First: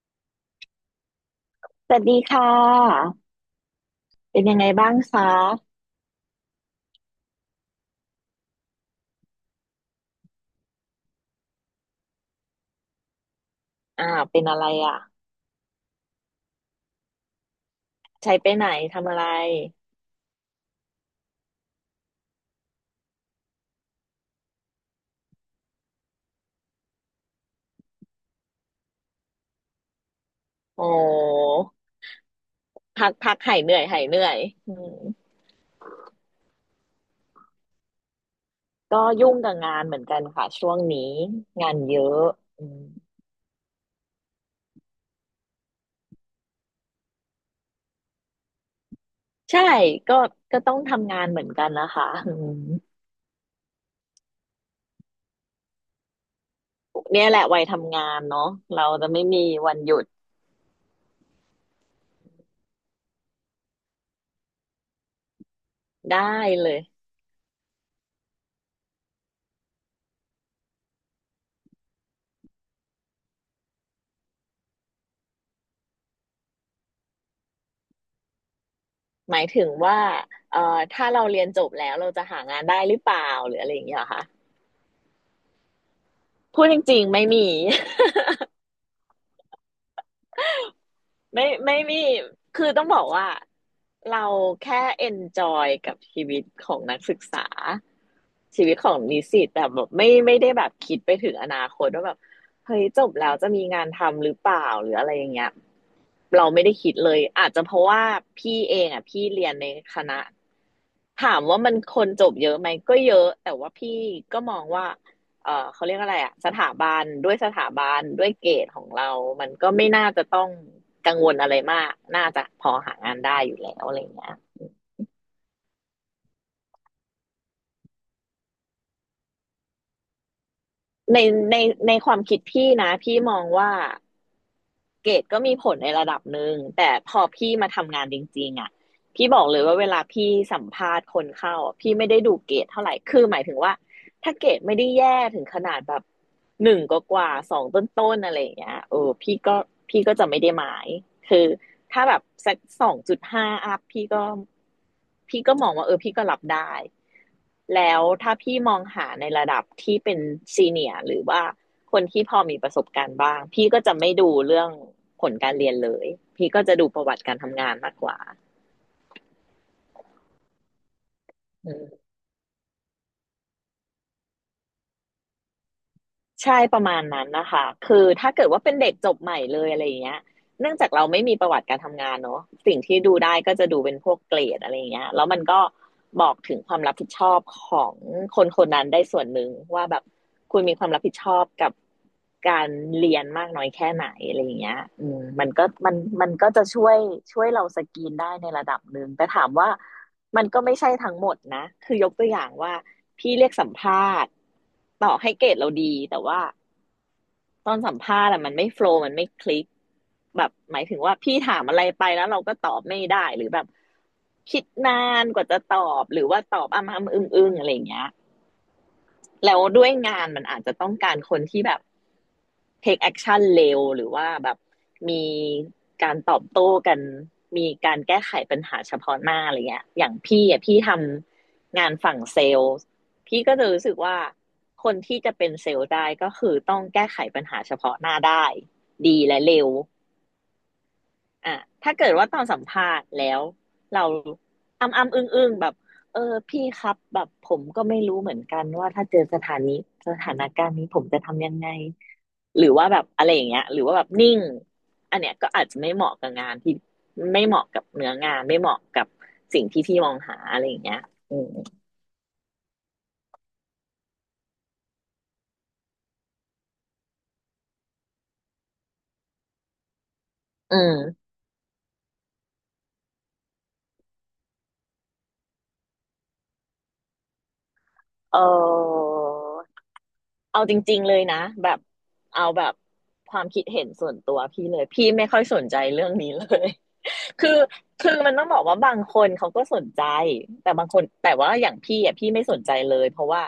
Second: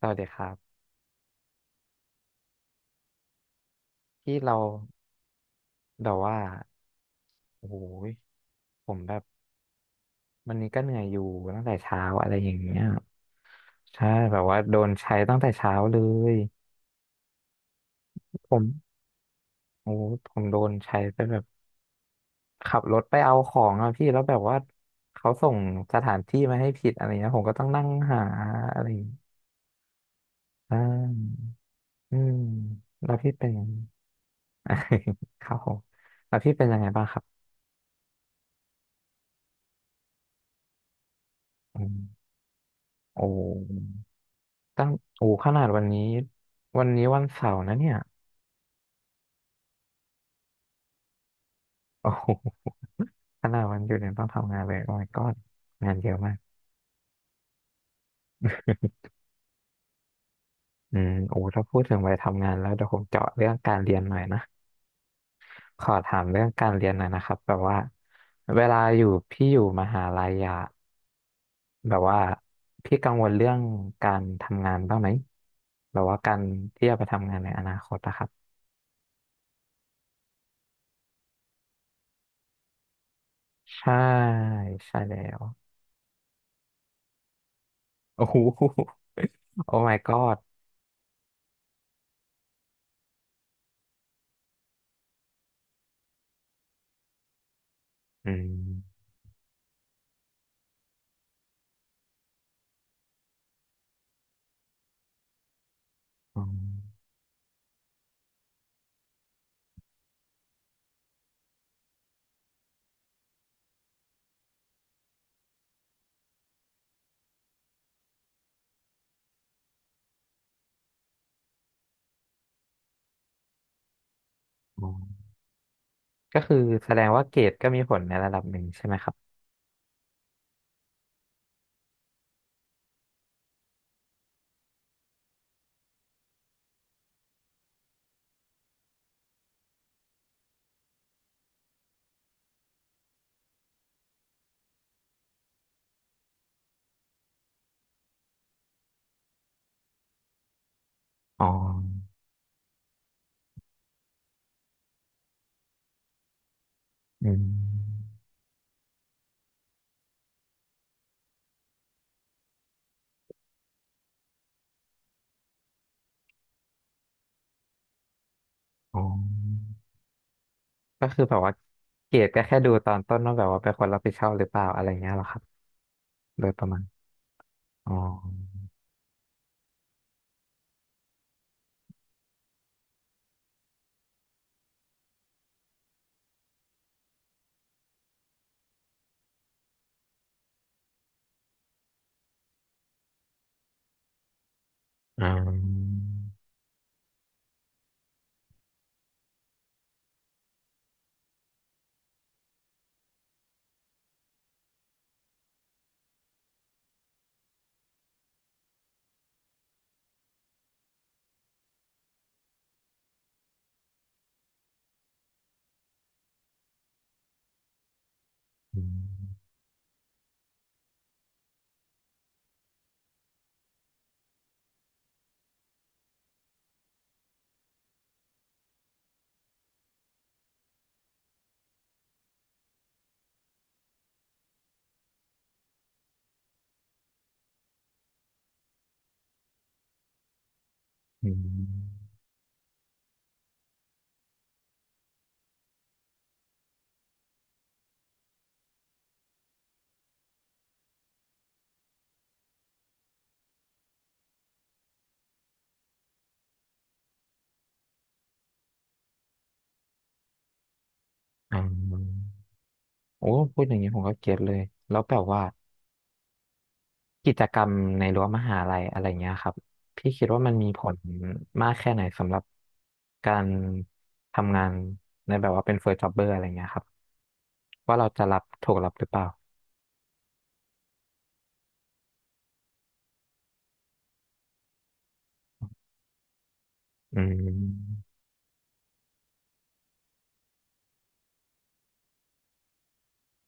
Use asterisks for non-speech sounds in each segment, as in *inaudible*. สวัสดีครับสวัสดีค่ะที่เป็นยัเรางไงบ้างคะแบบว่าโอ้โหยผมแบบวันนี้ก็เหนื่อยอยู่ตั้งแต่เช้าอะไรอย่างเงี้ยอ่าใช่แบเป็บนอะว่าไรโดนอ่ะ ใช้ตั้งแต่เช้าเลยใช้ไปผมไหนทำอะไร โอ้โหผมโดนใช้ไปแบบขับรถไปเอาของอะพี่แล้วแบบว่าเขาส่งสถานที่มาให้ผิดอะไรเงี้ยผมก็ต้องนั่งหาอะไรอย่างเงี้ยอ่าโอ้อืมพัแล้กวพี่พักเป็น *laughs* หายยังเหไง นื่อยหายเหนื่อยอืม *laughs* ครับผมแล้วพี่เป็นยังไงบ้างครับก็ยุ่งกับงานเหมือนกันค่ะช่วงนี้งานอืเยมอะอืมโอ้ ตั้งโอ้ขนาดวันนี้วันนี้วันเสาร์นะเนี่ยใช่ก็ก็ต้องทำงานเหมือนกันนะคะโอ้ *laughs* โอืมหขนาดวันหยุดเนี่ยต้องทำงานเลยโอ้ my god งานเยอะมากเนี่ยแหละวัยทำงานเนาะเราจะไม่มีวันหยุดอืมโอ้ถ้าพูดถึงวัยทำงานแล้วเดี๋ยวผมเจาะเรื่องการเรียนหน่อยนะขอถาได้มเรื่องกาเลรย เรียนหน่อยนะครับแบบว่าเวลาอยู่พี่อยู่มหาลัยอะแบบว่าพี่กังวลเรื่องการทำงานบ้างไหมแบบว่าการที่จะไปทำงานในอนาคตนะครับหมายถึงว่าเอ่อถ้าเราเรียนจบแล้วเราจะหางานได้หรือเปล่าหรืออะไรอย่างใช่เงี้ยเหรอค่ะใช่แล้วพูดจริงๆไม่มี โอ้โห *laughs* โอ้ my god ไม่มี คือต้องบอกว่าเราแค่เอนจอยกับชีวิตของนักศึกษาอืม ชีวิตของนิสิตแต่แบบไม่ได้แบบคิดไปถึงอนาคตว่าแบบเฮ้ยจบแล้วจะมีงานทำหรือเปล่าหรืออะไรอย่างเงี้ยเราไม่ได้คิดเลยอาจจะเพราะว่าพี่เองอ่ะพี่เรียนในคณะถามว่ามันคนจบเยอะไหมก็เยอะแต่ว่าพี่ก็มองว่า เขาเรียกอะไรอ่ะสถาบันด้วยเกรดของเรามันก็ไม่น่าจะต้องกังวลอะไรมากน่าจะพอหางานได้อยู่แล้วอะไรเงี้ยอ๋อก็คือแสดงว่าเกรดก็มีผลในระดับหนึ่งใช่ไหมครับในในในความคิดพี่นะพี่มองว่า เกรดก็มีผลในระดับหนึ่งแต่พอพี่มาทำงานจริงๆอ่ะพี่บอกเลยว่าเวลาพี่สัมภาษณ์คนเข้าพี่ไม่ได้ดูเกรดเท่าไหร่คือหมายถึงว่าถ้าเกรดไม่ได้แย่ถึงขนาดแบบหนึ่งกว่าสองต้นๆอะไรอย่างเงี้ยเออพี่ก็จะไม่ได้หมายคือ๋ออถ้าแบบสัก2.5อัพพี่ก็มองว่าเออพี่ก็รับได้อืแล้วมถ้าพี่มองหาในระดับที่เป็นซีเนียร์หรือว่า คนที่พอมีประสบการณ์บ้างพี่ก็จะไม่ดูเรื่องผลการเรียนเลยพี่ก็จะดูประวัติการทำงานมากกว่าอ๋อก็คือแบบว่าเกรดก็แค่ดูตอนต้นว่าแบบว่าเป็นคนรับผิดชอบหรือเปล่าอะไรเงี้ยเหรอครับโดยใช่ประปมาณระมาณนั้นนะคะอ๋อคือถ้าเกิดว่าเป็นเด็กจบใหม่เลยอะไรอย่างเงี้ย เนื่องจากเราไม่มีประวัติการทำงานเนอะสิ่งที่ดูได้ก็จะดูเป็นพวกเกรดอะไรอย่างเงี้ยแล้วมันก็บอกถึงความรับผิดชอบของคนคนนั้นได้ส่วนหนึ่งว่าแบบคุณมีความรับผิดชอบกับการเรียนมากน้อยแค่ไหนอะไรอย่างเงี้ยอืมอ่ามันก็จะช่วยเราสกรีนได้ในระดับหนึ่งแต่ถามว่ามันก็ไม่ใช่ทั้งหมดนะคือยกตัวอย่างว่าพี่เรียกสัมภาษณ์ต่อให้เกรดเราดีแต่ว่า ตอนสัมภาษณ์อะมันไม่โฟลว์มันไม่คลิกแบบหมายถึงว่าพี่ถามอะไรไปแล้วเราก็ตอบไม่ได้หรือแบบคิดนานกว่าจะตอบหรือว่าตอบอ้ำออึ้งอึ้งอะไรอย่างเงี้ย อืมแล้วด้วยงานมันอาจจะต้องการคนที่แบบ take action เร็วหรือว่าแบบมีการตอบโต้กันมีการแก้ไขปัญหาเฉพาะหน้าอะไรเงี้ยอย่างพี่อ่ะพี่ทำงานฝั่งเซลล์พี่ก็จะรู้สึกว่าคนที่จะเป็นเซลล์ได้ก็คือต้องแก้ไขปัญหาเฉพาะหน้าได้ดีและเร็ว อือ่ะถ้าเกิมดว่าตอนสัมภาษณ์แล้วเราอำอำอึ้งอึ้งแบบเออพี่ครับแบบผมก็ไม่รู้เหมือนกันว่าถ้าเจอสถานการณ์นี้ผมจะทำยังไงหรือว่าแบบอะไรอย่างเงี้ยหรือว่าแบบนิ่งอันเนี้ยก็อาจจะไม่เหมาะกับงานที่ไม่เหมาะกับเนื้องานไม่เหมาะกับสิ่งที่พี่มองหาอะไรอย่างเงี้ยอืมอ่าโอ้พูดอย่างนี้ผมก็เก็ตเลยแล้วแบบว่า กิจกรรมในรั้วมหาลัยอะไรเงี้ยครับพี่คิดว่ามันมีอืผลมมากแค่ไหนสำหรับการทำงานในแบบว่าเป็นเฟิร์สจ็อบเบอร์อะไรเงี้ยครับว่าเราจะเรับถูกรับหรือออเปล่าเอาจริงๆเลยนะแบบเอาแบบความคิดเห็นส่วนตัวพี่เลยพี่ไม่ค่อยสนใจเรื่องนี้เลย อืคือมคือมันต้องบอกว่าบางคนเขาก็สนใจแต่บางคนแต่ว่าอย่างพี่อ่ะพี่ไม่สนใจเลยเพราะว่า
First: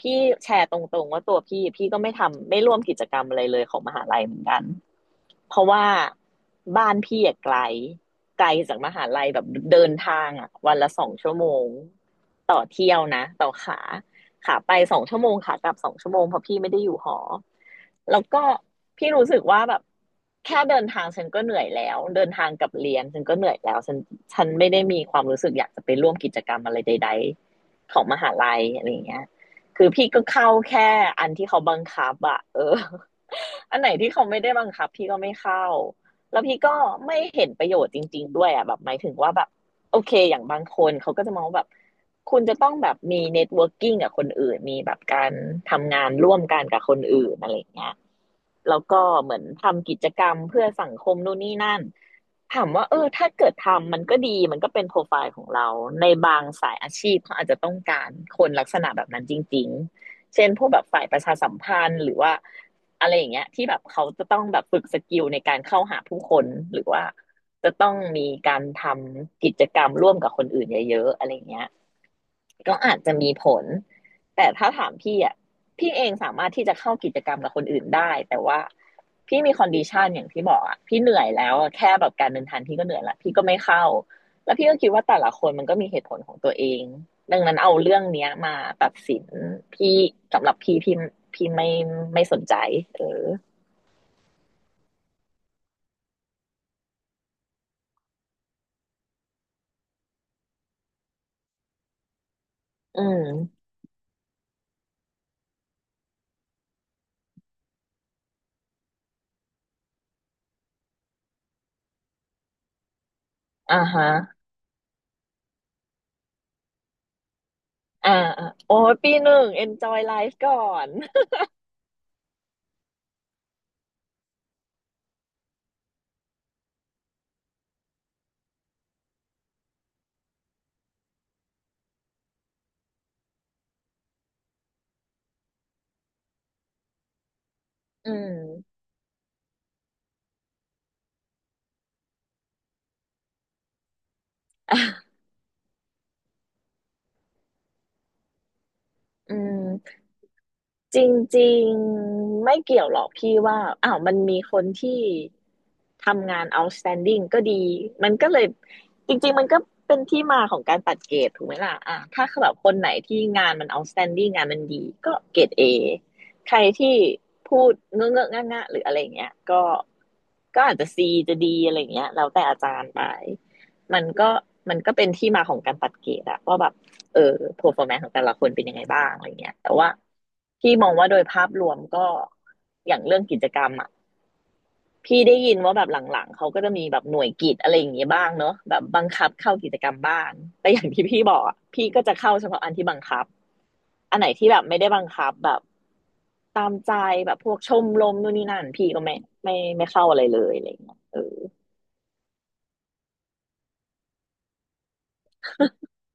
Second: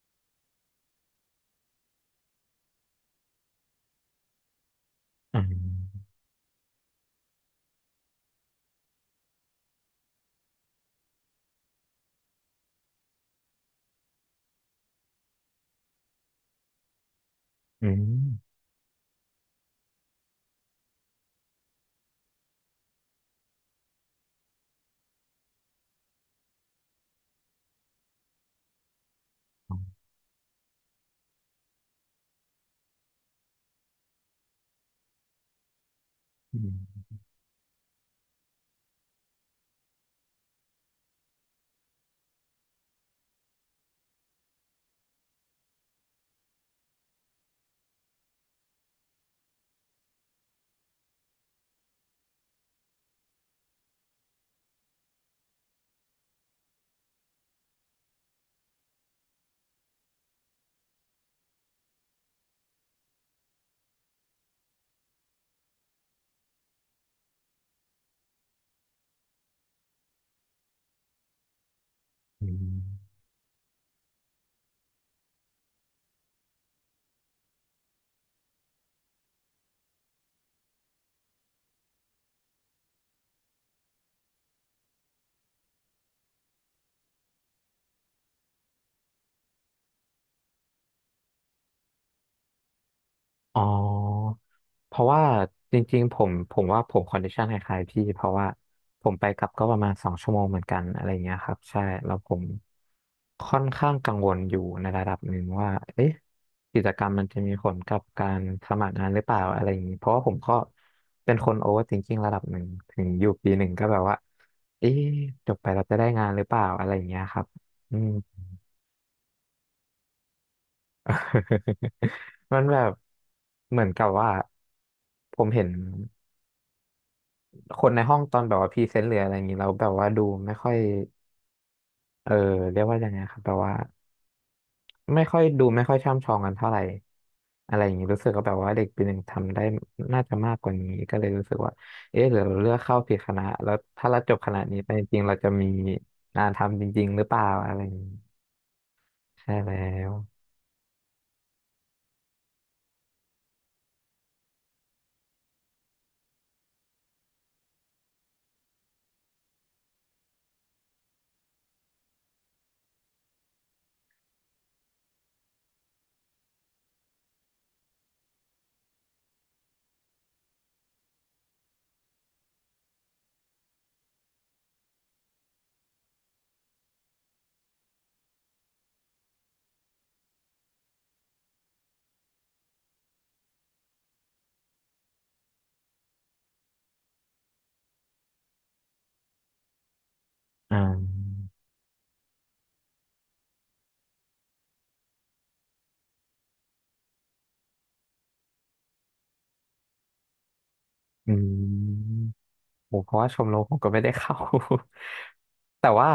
พี่แชร์ตรงๆว่าตัวพี่พี่ก็ไม่ทำไม่ร่วมกิจกรรมอะไรเลยของมหาลัยเหมือนกันอืเพราะว่ามบ้านพี่อ่ะไกลไกลจากมหาลัยแบบเดินทางอ่ะวันละสองชั่วโมงต่อเที่ยวนะต่อขา ขาไป2 ชั่วโมงขากลับสองชั่วโมงเพราะพี่ไม่ได้อยู่หออืมแล้วก็พี่รู้สึกว่าแบบแค่เดินทางฉันก็เหนื่อยแล้วเดินทางกับเรียนฉันก็เหนื่อยแล้วฉันไม่ได้มีความรู้สึกอยากจะไปร่วมกิจกรรมอะไรใดๆของมหาลัยอะไรอย่างเงี้ยอืคือมพี่ก็เข้าแค่อันที่เขาบังคับอะเออ *laughs* อันไหนที่เขาไม่ได้บังคับพี่ก็ไม่เข้าแล้วอืพี่ก็มไม่เห็นประโยชน์จริงๆด้วยอะแบบหมายถึงว่าแบบโอเคอย่างบางคนเขาก็จะมองแบบ คุณจะต้องแบบมี networking กงกับคนอื่น มีแบบการทำงานร่วมกันกับคนอื่นอะไรเงี้ย แล้วก็เหมือนทำกิจกรรมเพื่อสังคมนู่นนี่นั่นถามว่าเออถ้าเกิดทำมันก็ดีมันก็เป็นโปรไฟล์ของเราในบางสายอาชีพเขาอาจจะต้องการคนลักษณะแบบนั้นจริงๆเช่นพวกแบบฝ่ายประชาสัมพันธ์หรือว่าอะไรอย่างเงี้ยที่แบบเขาจะต้องแบบฝึกสกิลในการเข้าหาผู้คนหรือว่าจะต้องมีการทำกิจกรรมร่วมกับคนอื่นเยอะๆอะไรอย่างเงี้ยอืม ก็อาจจะมีผล แต่ถ้าถามพี่อ่ะพี่เองสามารถที่จะเข้ากิจกรรมกับคนอื่นได้แต่ว่าพี่มีคอนดิชันอย่างที่บอกอ่ะพี่เหนื่อยแล้วแค่แบบการเดินทางพี่ก็เหนื่อยละพี่ก็ไม่เข้าแล้วพี่ก็คิดว่าแต่ละคนมันก็มีเหตุผลของตัวเองดังนั้นเอาเรื่องเนี้ยมาตัดสินพี่สำหรับพี่พี่ไม่ไม่สนใจเอออ๋อเพราะว่าจริงๆผมว่าผมคอนดิชันคล้ายๆพี่เพราะว่าผมไปกลับก็ประมาณสองชั่วโมงเหมือนกันอะไรเงี้ยครับใช่แล้วผมอืมค่อนข้างกังวลอยู่ในระดับหนึ่งว่าเอ๊ะกิจกรรมมันจะมีผลกับการสมัครงานหรือเปล่าอะไรอย่างนี้เพราะว่าผมก็เป็นคนโอเวอร์ i ิงกิ้งระดับหนึ่งถึงอยู่ปีหนึ่งอ่าก็แบบฮะว่าเอ๊ะจบไปเราจะได้งานหรือเปล่าอะไรอย่างเงี้ยครับอืม อ่าอ่าโอ้ยปีหนึ่ง enjoy life ก่อน *laughs* มันแบบเหมือนกับว่าผมเห็นคนในห้องตอนแบบว่าพรีเซนต์หรืออะไรอย่างนี้แล้วแบบว่าดูไม่ค่อยเออเรียกว่ายังไงครับแบบว่าไม่ค่อยดูไม่ค่อยช่ำชองกันเท่าไหร่อะไรอย่างนี้อืรู้สึกว่าแบบว่ามเด็กปีหนึ่งทำได้น่าจะมากกว่านี้ก็เลยรู้สึกว่าเอ๊ะหรือเราเลือกเข้าผิดคณะแล้วถ้าเราจบคณะนี้อ่ะไปจริงๆเราจะมีงานทำจริงๆหรือเปล่าอะไรอย่างนี้อืใช่แล้ม วจริงๆไม่เกี่ยวหรอกพี่ว่าอ้าวมันมีคนที่ทำงาน outstanding ก็ดีมันก็เลยจริงๆมันก็เป็นที่มาของการตัดเกรดถูกไหมล่ะอ่ะถ้าแบบคนไหนที่งานมัน outstanding งานมันดีก็เกรด A ใครที่พูดเงอะเงอะงะงะหรืออะไรอย่างเงี้ยก็ก็อาจจะ C จะ D อะไรอย่างเงี้ยแล้วแต่อาจารย์ไปมันก็มันก็เป็นที่มาของการตัดเกรดอะว่าแบบ เออ performance ของแต่ละคนเป็นยังไงบ้างอะไรเงี้ยแต่ว่าพี่มองว่าโดยภาพรวมก็อย่างเรื่องกิจกรรมอ่ะพี่ได้ยินว่าแบบหลังๆเขาก็จะมีแบบหน่วยกิจอะไรอย่างเงี้ยบ้างเนอะแบบบังคับเข้ากิจกรรมบ้างแต่อ่อย่างที่พี่บอกาอะพี่ก็จะเข้าเฉพาะอันที่บังคับอันไหนที่แบบไม่ได้บังคับแบบตามใจแบบพวกชมรมนู่นนี่นั่นพี่ก็ไม่ไม่เข้าอะไรเลยอะไรเงี้ยเอออืม ผมเพราะว่าชมรมผมก็ไม่ได้เข้า *laughs* แต่ว่า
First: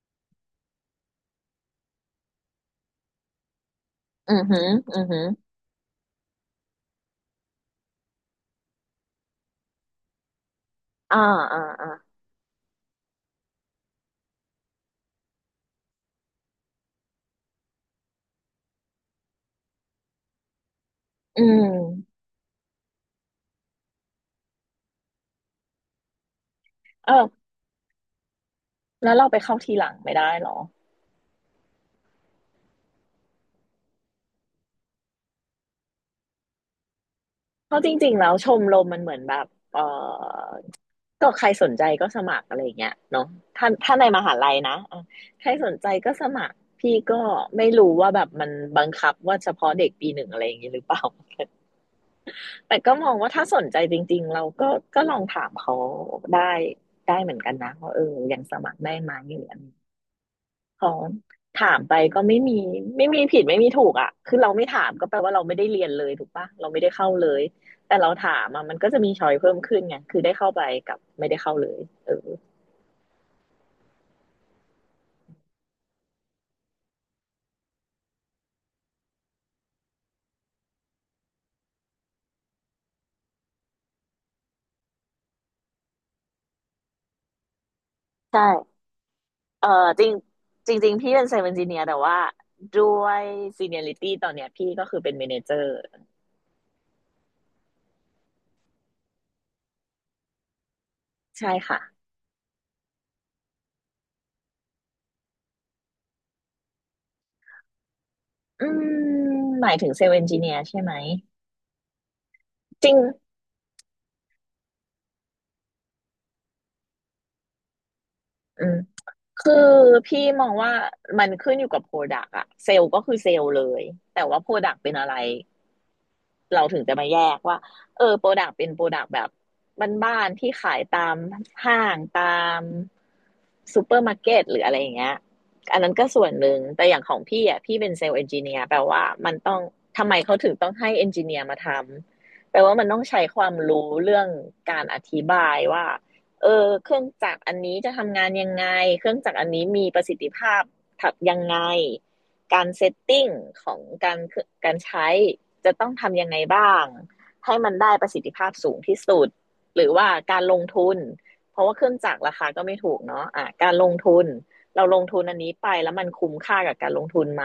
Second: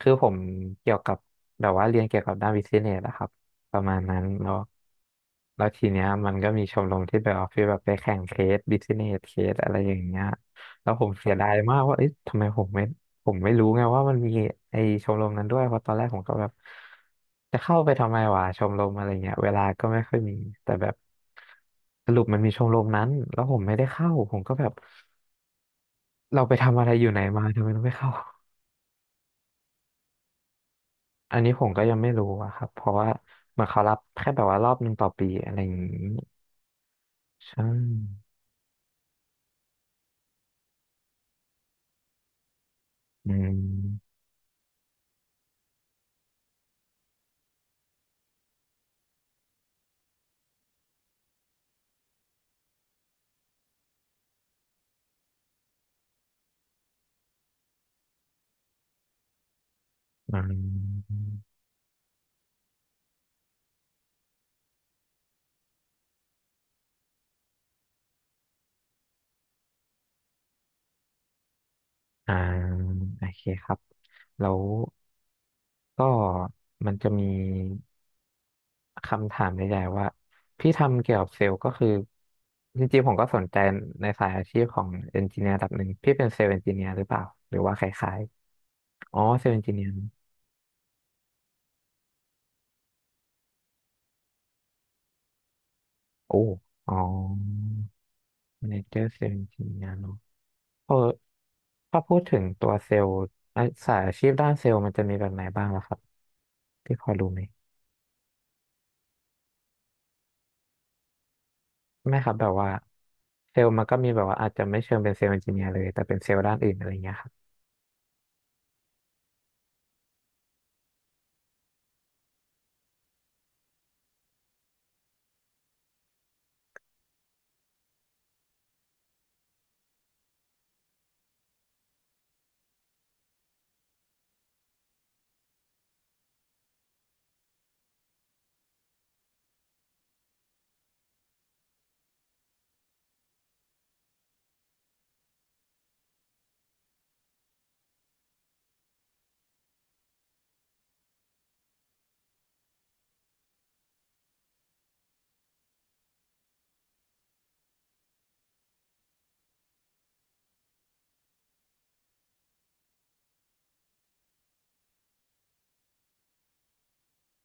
คือผมเกี่ยวกับแบบว่าเรียนเกี่ยวกับด้านบิสเนสนะครับประมาณนั้นอือแล้วหืออือหือแล้วทีเนี้ยมันก็มีชมรมที่แบบว่าฟีลแบบไปแข่งเคสบิสเนสเคสอะไรอย่างเงี้ยแล้วผมอ่าเสียดายอ่ามากอ่าว่าเอ๊ะทำไมผมไม่ผมไม่รู้ไงว่ามันมีไอชมรมนั้นด้วยเพราะตอนแรกผมก็แบบจะเข้าไปทำไมวะชมรมอะไรเงี้ยเวลาก็ไม่ค่อยมีแต่แบบอืสมรุปมันมีชมรมนั้นแล้วผมไม่ได้เข้าผมก็แบบ เราไปทำอะไรอยู่เอไหนอมาทำไมเราไม่เข้า แล้วเราไปเข้าทีหลังไม่ได้เหรอ อันนี้ผมก็ยังไม่รู้อะครับ เพราะว่าเหมือนเขารับแค่แบบว่ารอบหนึ่งต่อปีอะไรอย่างนี้ใช่ เพราะจริงๆ แล้วชมรมมันเหมือนแบบเออก็ใครสนใจก็สมัครอะไรอย่างเงี้ยเนาะอืถ้าในมมหาลัยนะอ่ะใครสนใจก็สมัครพี่ก็ไม่รู้ว่าแบบมันบังคับว่าเฉพาะเด็กปีหนึ่งอะไรอย่างงี้หรือเปล่า *laughs* แต่ก็มองว่าถ้าสนใจจริงๆเราก็ก็ลองถามเขาได้ได้เหมือนกันนะว่าเออยังสมัครได้ไหมหรืออะไร อืของมถามไปก็ไม่มีไม่มีผิดไม่มีถูกอ่ะคือเราไม่ถามก็แปลว่าเราไม่ได้เรียนเลยถูกปะเราไม่ได้เข้าเลย แต่เราถามอ่ะมันก็จะมีช้อยเพิ่มขึ้นไงคือได้เข้าไปกับไม่ได้เข้าเลยเอออ่าโอเคครับ แล้วก็มันจะมีคำถามใหญ่ๆว่าพี่ทำเกี่ยวกับเซลล์ก็คือจริงๆผมก็สนใจในสายอาชีพของเอนจิเนียร์ระดับหนึ่งพี่เป็นเซลล์เอนจิเนียร์หรือเปล่าหรือว่าคล้ายใช่ๆอ๋อเซลล์เอนเออจิเนียร์จริงจริงๆพี่เป็นเซลล์เอนจิเนียร์แต่ว่าด้วยซีเนียริตี้ตอนเนี้ยพี่ก็คือเป็นเมเนเจอร์โอ้อ๋อ แมเนเจอร์เซลล์ทีมงานเนาะเออใช่ค่ะถ้าพูดถึงตัวเซลล์อ่ะสายอาชีพด้านเซลล์มันจะมีแบบไหนบ้างล่ะครับที่พอรู้ไหมอืมหมายถึงเซลล์เอนจิเนียร์ใช่ไหมไม่ครับแบบว่าจริงเซลล์มันก็มีแบบว่าอาจจะไม่เชิงเป็นเซลล์เอนจิเนียร์เลยแต่เป็นเซลล์ด้านอื่นอะไรเงี้ยครับอืมคือพี่มองว่ามันขึ้นอยู่กับโปรดักต์อะเซลล์ก็คือเซลล์เลยแต่ว่าโปรดักต์เป็นอะไร เราถึงจะมาแยกว่าเออโปรดักต์เป็นโปรดักต์แบบบ้านๆที่ขายตามห้างตามซูเปอร์มาร์เก็ตหรืออะไรอย่างเงี้ยอันนั้นก็ส่วนหนึ่งแต่อย่างของพี่อ่ะพี่เป็นเซลล์เอนจิเนียร์แปลว่ามันต้องทำไมเขาถึงต้องให้เอนจิเนียร์มาทำแปลว่ามันต้องใช้ความรู้เรื่องการอธิบายว่าเออเครื่องจักรอันนี้จะทำงานยังไงเครื่องจักรอันนี้มีประสิทธิภาพถักยังไงการเซตติ้งของการการใช้ จะต้องทำยังไงบ้างให้มันได้ประสิทธิภาพสูงที่สุดหรือว่าการลงทุนเพราะว่าเครื่องจักรราคาก็ไม่ถูกเนาะอ่ะการลงทุนเราลงทุนอันนี้ไปแล้วมันคุ้มค่ากับการลงทุนไหม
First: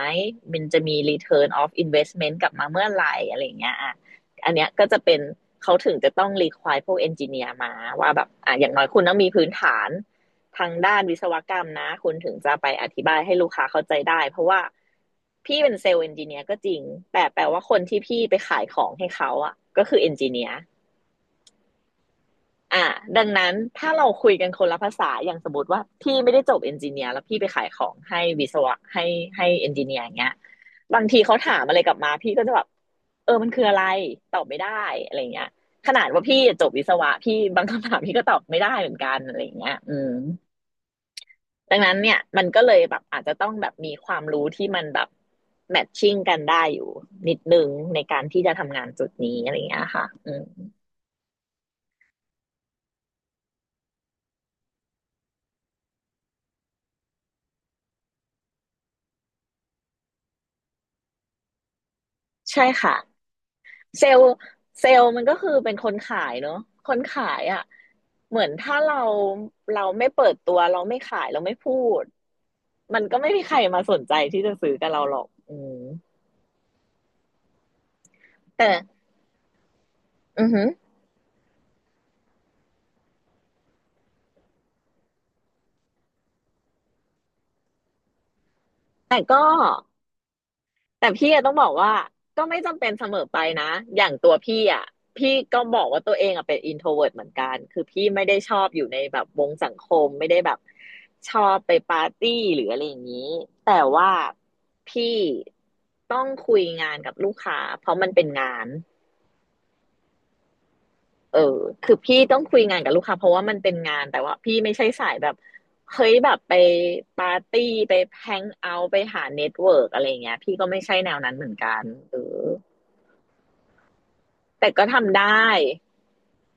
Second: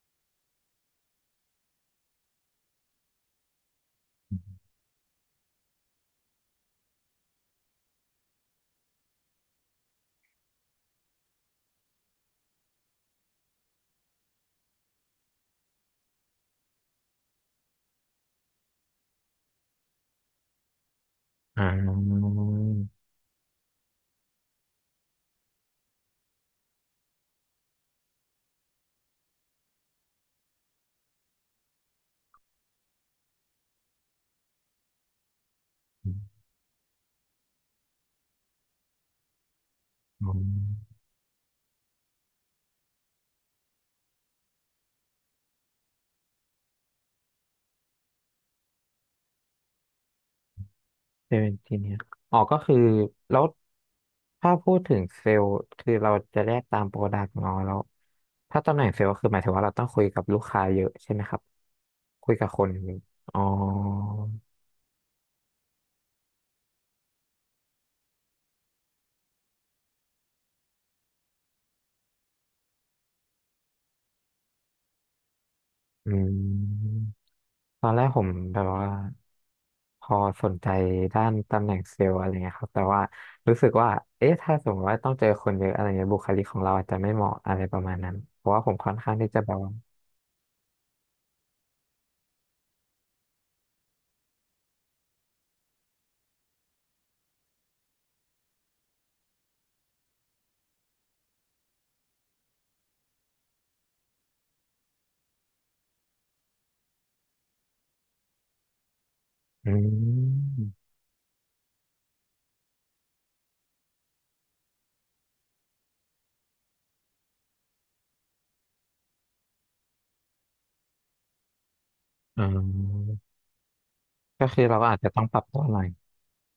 มันจะมี return of investment กลับมาเมื่อไหร่อะไรอย่างเงี้ยอ่ะอันเนี้ยก็จะเป็นเขาถึงจะต้องรี u i r e พวกเอนจิเนียร์มาว่าแบบอ่ะอย่างน้อยคุณต้องมีพื้นฐาน ทางด้านวิศวกรรมนะคุณถึงจะไปอธิบายให้ลูกค้าเข้าใจได้เพราะว่าพี่เป็นเซลล์เอนจิเนียร์ก็จริงแต่แปลว่าคนที่พี่ไปขายของให้เขาอ่ะก็คือเอนจิเนียร์อ่าออ่ะดังนั้นถ้าเราคุยกันคนละภาษาอย่างสมมติว่าพี่ไม่ได้จบเอนจิเนียร์แล้วพี่ไปขายของให้วิศวะให้ให้เอนจิเนียร์อย่างเงี้ยบางทีเขาถามอะไรกลับมาพี่ก็จะแบบเออมันคืออะไรตอบไม่ได้อะไรเงี้ยขนาืดมว่าพี่จบวิศวะพี่บางคำถามพี่ก็ตอบไม่ได้เหมือนกันอะไรเงี้ยอืม อืมดังนั้นเนี่ยมันก็เลยแบบอาจจะต้องแบบมีความรู้ที่มันแบบแมทชิ่งกันได้อยู่นิดนึงในการที่จะทำงานจุดนี้อะไรอย่างเงี้ยค่ะอืมเซลล์เอนจิเนียร์อ๋อก็คือแล้วถ้าพูดถึงเซลล์คือเราจะแยกตามโปรดักต์เนาะแล้วถ้าตำแหน่งเซลล์ก็คือหมายถึงว่าเราต้องคุยกับลูกค้าเยอะใช่ไหมครับคุยกับคใช่นค่ะอ๋อ เซลล์เซลล์มันก็คือเป็นคนขายเนอะคนขายอ่ะเหมือนถ้าเราไม่เปิดตัวเราไม่ขายเราไม่พูดมันก็ไม่มีใครมาสนใจที่จะซื้อกับเราหรอกอืมอืมตอนแรกผมแบแต่บว่าพอสอือนหใจด้านตำแหน่งเซลล์อะไรเงี้ยครับแต่ว่ารู้สึกว่าเอ๊ะถ้าสมมติว่าต้องเจอคนเยอะอะไรเงี้ยบุคลิกของเราอาจจะไม่เหมาะอะไรประมาณนั้นเพราะว่าผมค่อนข้างแต่ที่จะก็ แบบว่าแต่พี่อะต้องบอกว่าก็ไม่จำเป็นเสมอไปนะอย่างตัวพี่อะพี่ก็บอกว่าตัวเองอะเป็น introvert เหมือนกันคือพี่ไม่ได้ชอบอยู่ในแบบวงสังคมไม่ได้แบบชอบไปปาร์ตี้หรืออะไรอย่างนี้แต่ว่าพี่ต้องคุยงานกับลูกค้าเพราะมันเป็นงานอืมเออคือพี่ต้องคุยงานกับลูกค้าเพราะว่ามันเป็นงานแต่ว่าพี่ไม่ใช่สายแบบเฮ้ยแบบไปปาร์ตี้ไปแฮงเอาท์ไปหาเน็ตเวิร์กอะไรเงี้ยพี่ก็ไม่ใช่แนวนั้นเหมือนกันเออ๋อ อก็คือแต่เราก็ก็อาจจะทำต้อไดงปรั้ บตัวหน่อย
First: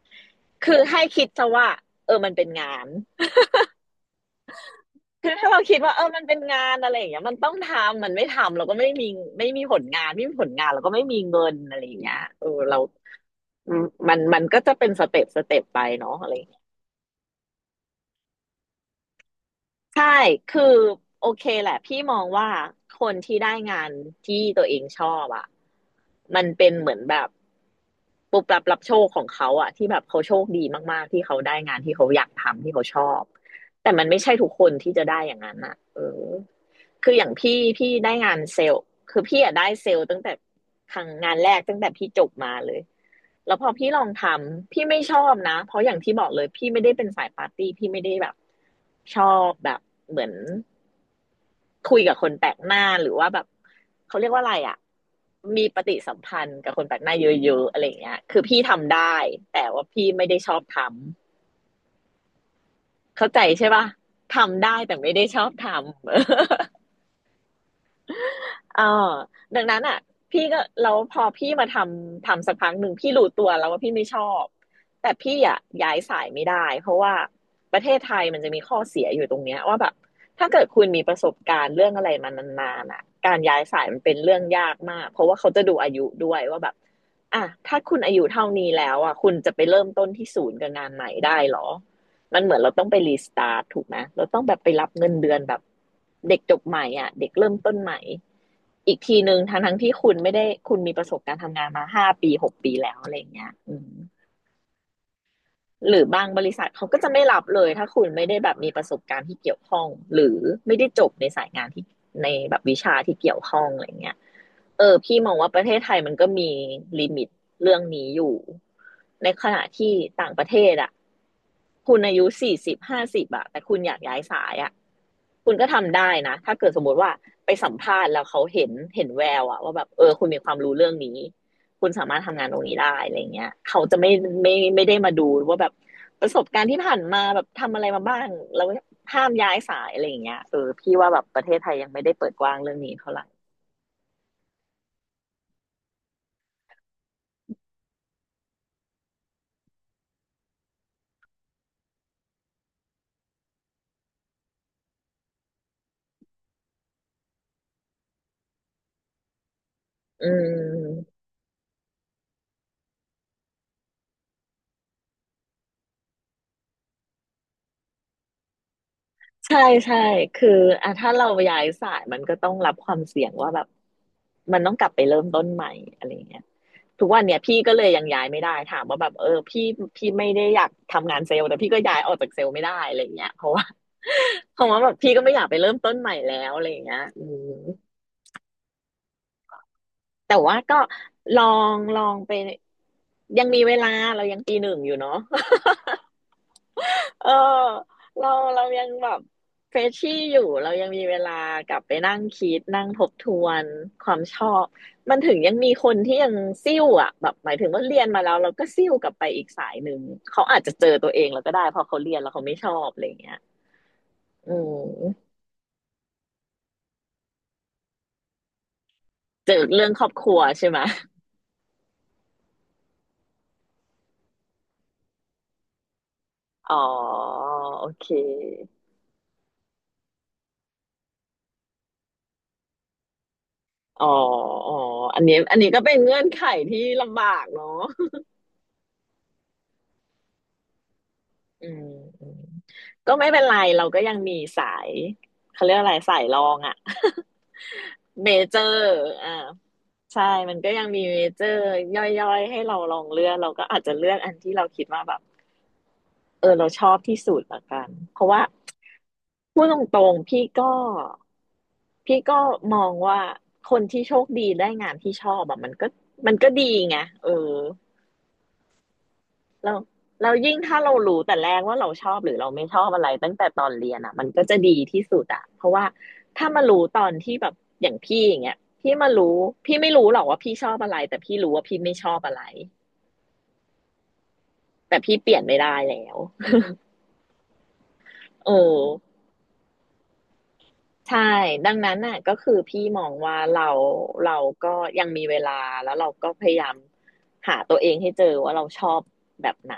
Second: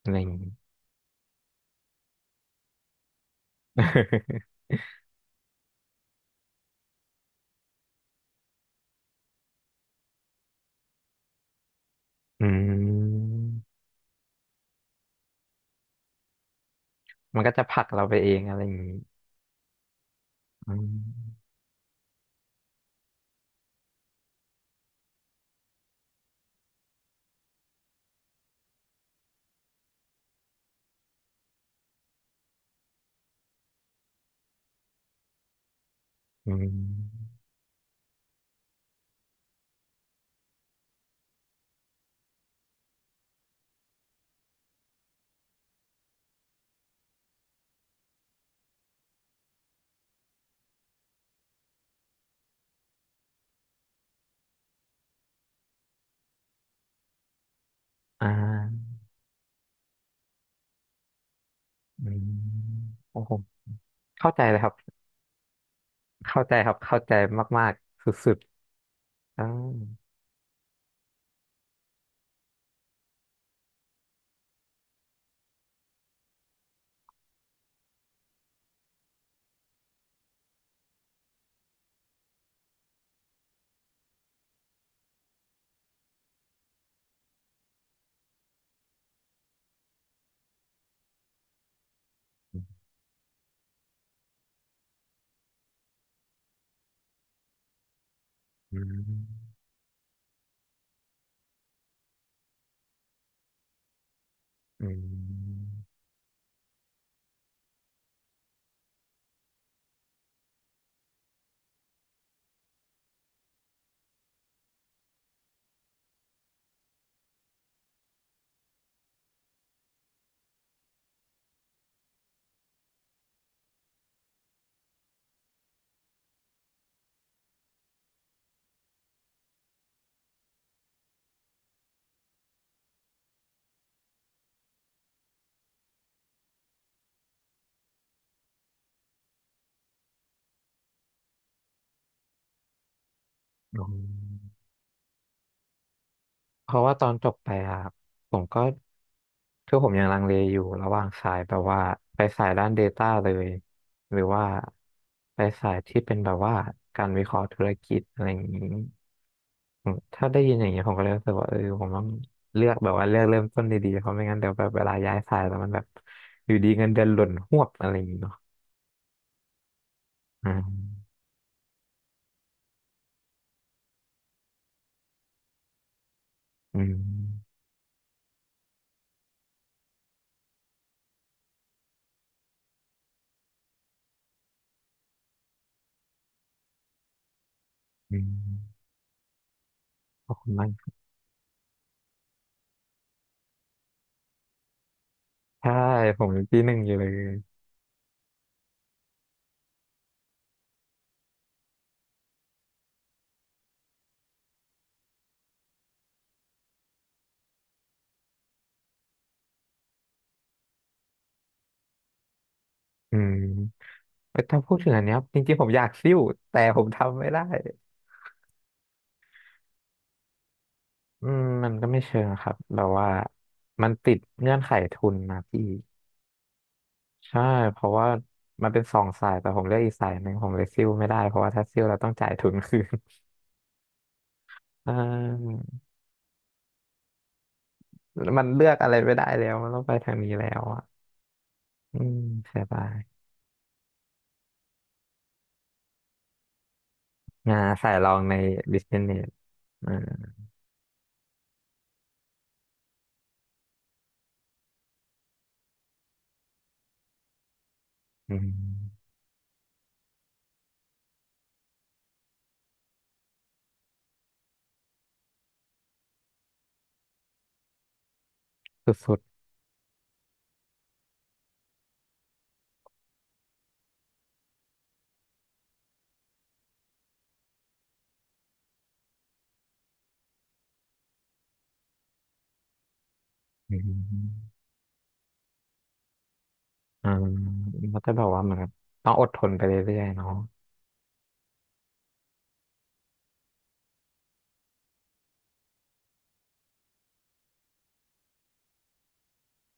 อะไรอย่างงี้ คือให้คิดซะว่าเออมันเป็นงาน *laughs* คือถ้าเราคิดว่าเออมันเป็นงานอะไรอย่างเงี้ยมันต้องทำมันไม่ทำเราก็ไม่มีไม่มีผลงานไม่มีผลงานเราก็ไม่มีเงินอะไรอย่างเงี้ยอืเออเรามมันมันก็จะเป็นสเต็ปสเต็ปไปเนาะอะไร มันก็จะผลักเราไปเองอะไรอย่างงี้ใช่คือือโอเคมแหละพี่มองว่าคนที่ได้งานที่ตัวเองชอบอ่ะมันเป็นเหมือนแบบปุบปับรับโชคของเขาอ่ะที่แบบเขาโชคดีมากๆที่เขาได้งานที่เขาอยากทำที่เขาชอบ แต่มันไม่ใช่ทุกคนที่จะได้อย่างนั้นอ่ะเออ อืคืออมย่างพี่ได้งานเซลล์คือพี่อะได้เซลล์ตั้งแต่ครั้งงานแรกตั้งแต่พี่จบมาเลยแล้วพอพี่ลองทำพี่ไม่ชอบนะเพราะอย่างที่บอกเลยพี่ไม่ได้เป็นสายปาร์ตี้พี่ไม่ได้แบบชอบแบบเหมือนคุยกับคนแปลกหน้าหรือว่าแบบเขาเรียกว่าอะไรอะมีปฏิสัมพันธ์กับคนแปลกหน้าเยอะๆอะไรอย่างเงี้ยอ่าคือพี่ทำได้แต่ว่าพี่ไม่ได้ชอบทอืมำโอ้เข้าโหใจใช่ปะเข้าใจเลยทำครับ ได้แต่ไม่ได้ชอบทำ เข้าใจครับเข้าใจมากๆสุดเออๆอ่าดังนั้นอ่ะพี่ก็แล้วพอพี่มาทำสักพักหนึ่งพี่รู้ตัวแล้วว่าพี่ไม่ชอบแต่พี่อ่ะย้ายสายไม่ได้เพราะว่าประเทศไทยมันจะมีข้อเสียอยู่ตรงเนี้ยว่าแบบถ้าเกิดคุณมีประสบการณ์เรื่องอะไรมานานๆอ่ะการย้ายสายมันเป็นเรื่องยากมากเพราะว่าเขาจะดูอายุด้วยว่าแบบอ่ะถ้าคุณอายุเท่านี้แล้วอ่ะคุณจะไปเริ่มต้นที่ศูนย์กับงานใหม่ได้เหรอ มันเหมือนเราต้องไปรีสตาร์ทถูกไหมเราต้องแบบไปรับเงินเดือนแบบเด็กจบใหม่อ่ะเด็กเริ่มต้นใหม่อือีกทีหนึ่งมทั้งที่คุณไม่ได้คุณมีประสบการณ์ทำงานมา5 ปี 6 ปีแล้วอะไรอย่างเงี้ยอืม อืมหรือบางบริษัทเขาก็จะไม่รับเลยถ้าคุณไม่ได้แบบมีประสบการณ์ที่เกี่ยวข้องหรือไม่ได้จบในสายงานที่ในแบบวิชาที่เกี่ยวข้องอะไรเงี้ยเออพี่มองว่าประเทศไทยมันก็มีลิมิตเรื่องนี้อยู่ในขณะที่ต่างประเทศอ่ะคุณอายุ40 50อะแต่คุณอยากย้ายสายอะคุณก็ทำได้นะถ้าเกิดสมมติว่าไปสัมภาษณ์แล้วเขาเห็นแววอะว่าแบบเออคุณมีความรู้เรื่องนี้ คุณสามารถทำงานตรงนี้ได้อะไรเงี้ยเขาจะไม่ได้มาดูว่าแบบประสบการณ์ที่ผ่านมาแบบทำอะไรมาบ้างแล้วห้ามย้ายสายอะไรอย่างเงี้ยเออพี่ว่าแบบประเทศไทยยังไม่ได้เปิดกว้างเรื่องนี้เท่าไหร่อืมเพราะว่าตอนจบไปอะครับผมก็คือผมยังลังเลอยู่ระหว่างสายแบบว่าไปสายด้าน Data เลย หรือว่าไปสายที่เป็นแบบว่าการวิเคราะห์ธุรกิจอะไรอย่างนี้อืมอืถ้าได้ยินอย่างนี้ผมก็เลยม รู้สึกว่าเออผมต้องเลือกแบบว่าเลือกเริ่มต้นดีๆเพราะไม่งั้นเดี๋ยวแบบเวลาย้ายสายแล้วมันแบบอยู่ดีเงินเดือนหล่นหวบอะไรอย่างนี้เนาะใช่ใช่คืออ่าอ่ะถ้าเราย้ายสายมันก็ต้องรับความเสี่ยงว่าแบบมันต้องกลับไปเริ่มต้นใหม่อะไรอย่างเงี้ยอืม ทุกวันเนี่ยพี่ก็เลยยังย้ายไม่ได้ถามว่าแบบเออพี่ไม่ได้อยากทำงานเซลล์แต่พี่ก็ย้ายออกจากเซลล์ไม่ได้อะไรอย่างเงี้ยเพราะว่า *laughs* เพราะว่าแบบพี่ก็ไม่อยากไปเริ่มต้นใหม่แล้วอะไรอย่างเงี้ยอืมอืมขอแต่บคุณว่ามาก็กลอลองไป ยังมีเวลาเรายังปีหนึ่งอยู่เนาะ ใช่ผมยังปีหนึ่งอยู่เลยเออเราเรายังแบบเฟรชชี่อยู่เรายังมีเวลากลับไปนั่งคิดนั่งทบทวนความชอบมันถึงยังมีคนที่ยังซิ่วอ่ะแบบหมายถึงว่าเรียนมาแล้วเราก็ซิ่วกลับไปอีกสายหนึ่งเขาอาจจะเจอตัวเองแล้วก็ได้เพอเขาเรียนแล้วเขาไม่ชอบอะไรออืย่างมเงี้ยแต่อืถ้าพูดถึงอันเนี้ยมจริงๆผมอยากซิ่วแต่ผมทำไม่ได้เจอเรื่องครอบครัวใช่ไหมอืมมันก็ไม่เชิงครับแบบว่ามันติดเงื่อนไขทุนนะพี่อ๋อใช่เพโอราะเคว่ามันเป็นสองสายแต่ผมเลือกอีกสายหนึ่งผมเลยซิ่วไม่ได้เพราะว่าถ้าซิ่วเราต้องจ่ายทุนคืน อ๋ออ๋อ *laughs* อ่อันนี้อันานี้ก็เป็นเงื่อนไขที่ลำบากเนาะ มันเลือกอะไรไม่ได้แล้วมันต้องไปทางนี้แล้วอ่ะอืมอืมอืมเสียดาก็ยไม่เป็นไรเราก็ยังมีสายเขาเรียกอะไรสายรองอะ งานสายรอ *laughs* งเมในเจอบิร์สเนสอ่าใช่อ่ามันก็ยังมีเมเจอร์ย่อยๆให้เราลองเลือกเราก็อาจจะเลือกอันที่เราคิดว่าแบบเออเราชอบที่สุดละกันเพราะอืว่ามพูดตรงๆพี่ก็มองว่าคนที่โชคดีได้งานที่ชอบแบบมันก็ดีไงเออ สุดเราเรายิ่งถ้าเรารู้แต่แรกว่าเราชอบหรือเราไม่ชอบอะไรตั้งแต่ตอนเรียนอ่ะมันก็จะดีที่สุดอ่ะเพราะว่าถ้ามารู้ตอนที่แบบอย่างพี่อย่างเงี้ยพี่มารู้พี่ไม่รู้หรอกว่าพี่ชอบอะไรแต่พี่รู้ว่าพี่ไม่ชอบอะไรๆอืม แต่พี่เปลี่ยนไม่ได้แล้วอ่าเขาจะบอกว่าเหเอมือ อนกับต้องอดทนไปเรื่อยๆเนาะใช่ดังนั้นน่ะก็คือพี่มองว่าเราก็ยังมีเวลาแล้วเราก็พยายามหาตัวเองให้เจอว่าเราชอบแบบไหน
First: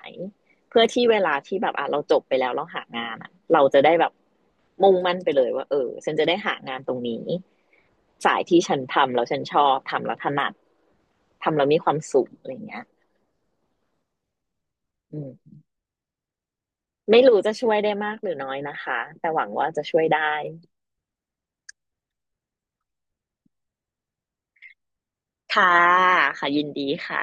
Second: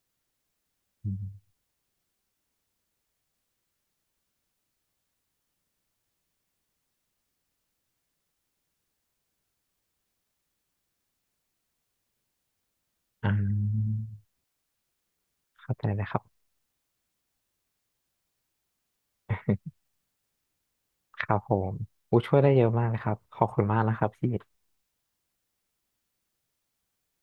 เพื่อที่อืเวลามที่แบบอ่ะเราจบไปแล้วเราหางานอ่ะเราจะได้แบบมุ่งมั่นไปเลยว่าเออฉันจะได้หางานตรงนี้สายที่ฉันทำแล้วฉันชอบทำแล้วถนัดทำแล้วมีความสุขอะไรเงี้ยอ่าอืมเข้าใจนะครับไม่รู้จะช่วยได้มากหรือน้อยนะคะแต่หวังว่าจะช่วยได้ครับผมอู้ช่วยได้เยอะมากเลยครับขอบคุณมากนะครับพี่ค่ะค่ะยินดีค่ะ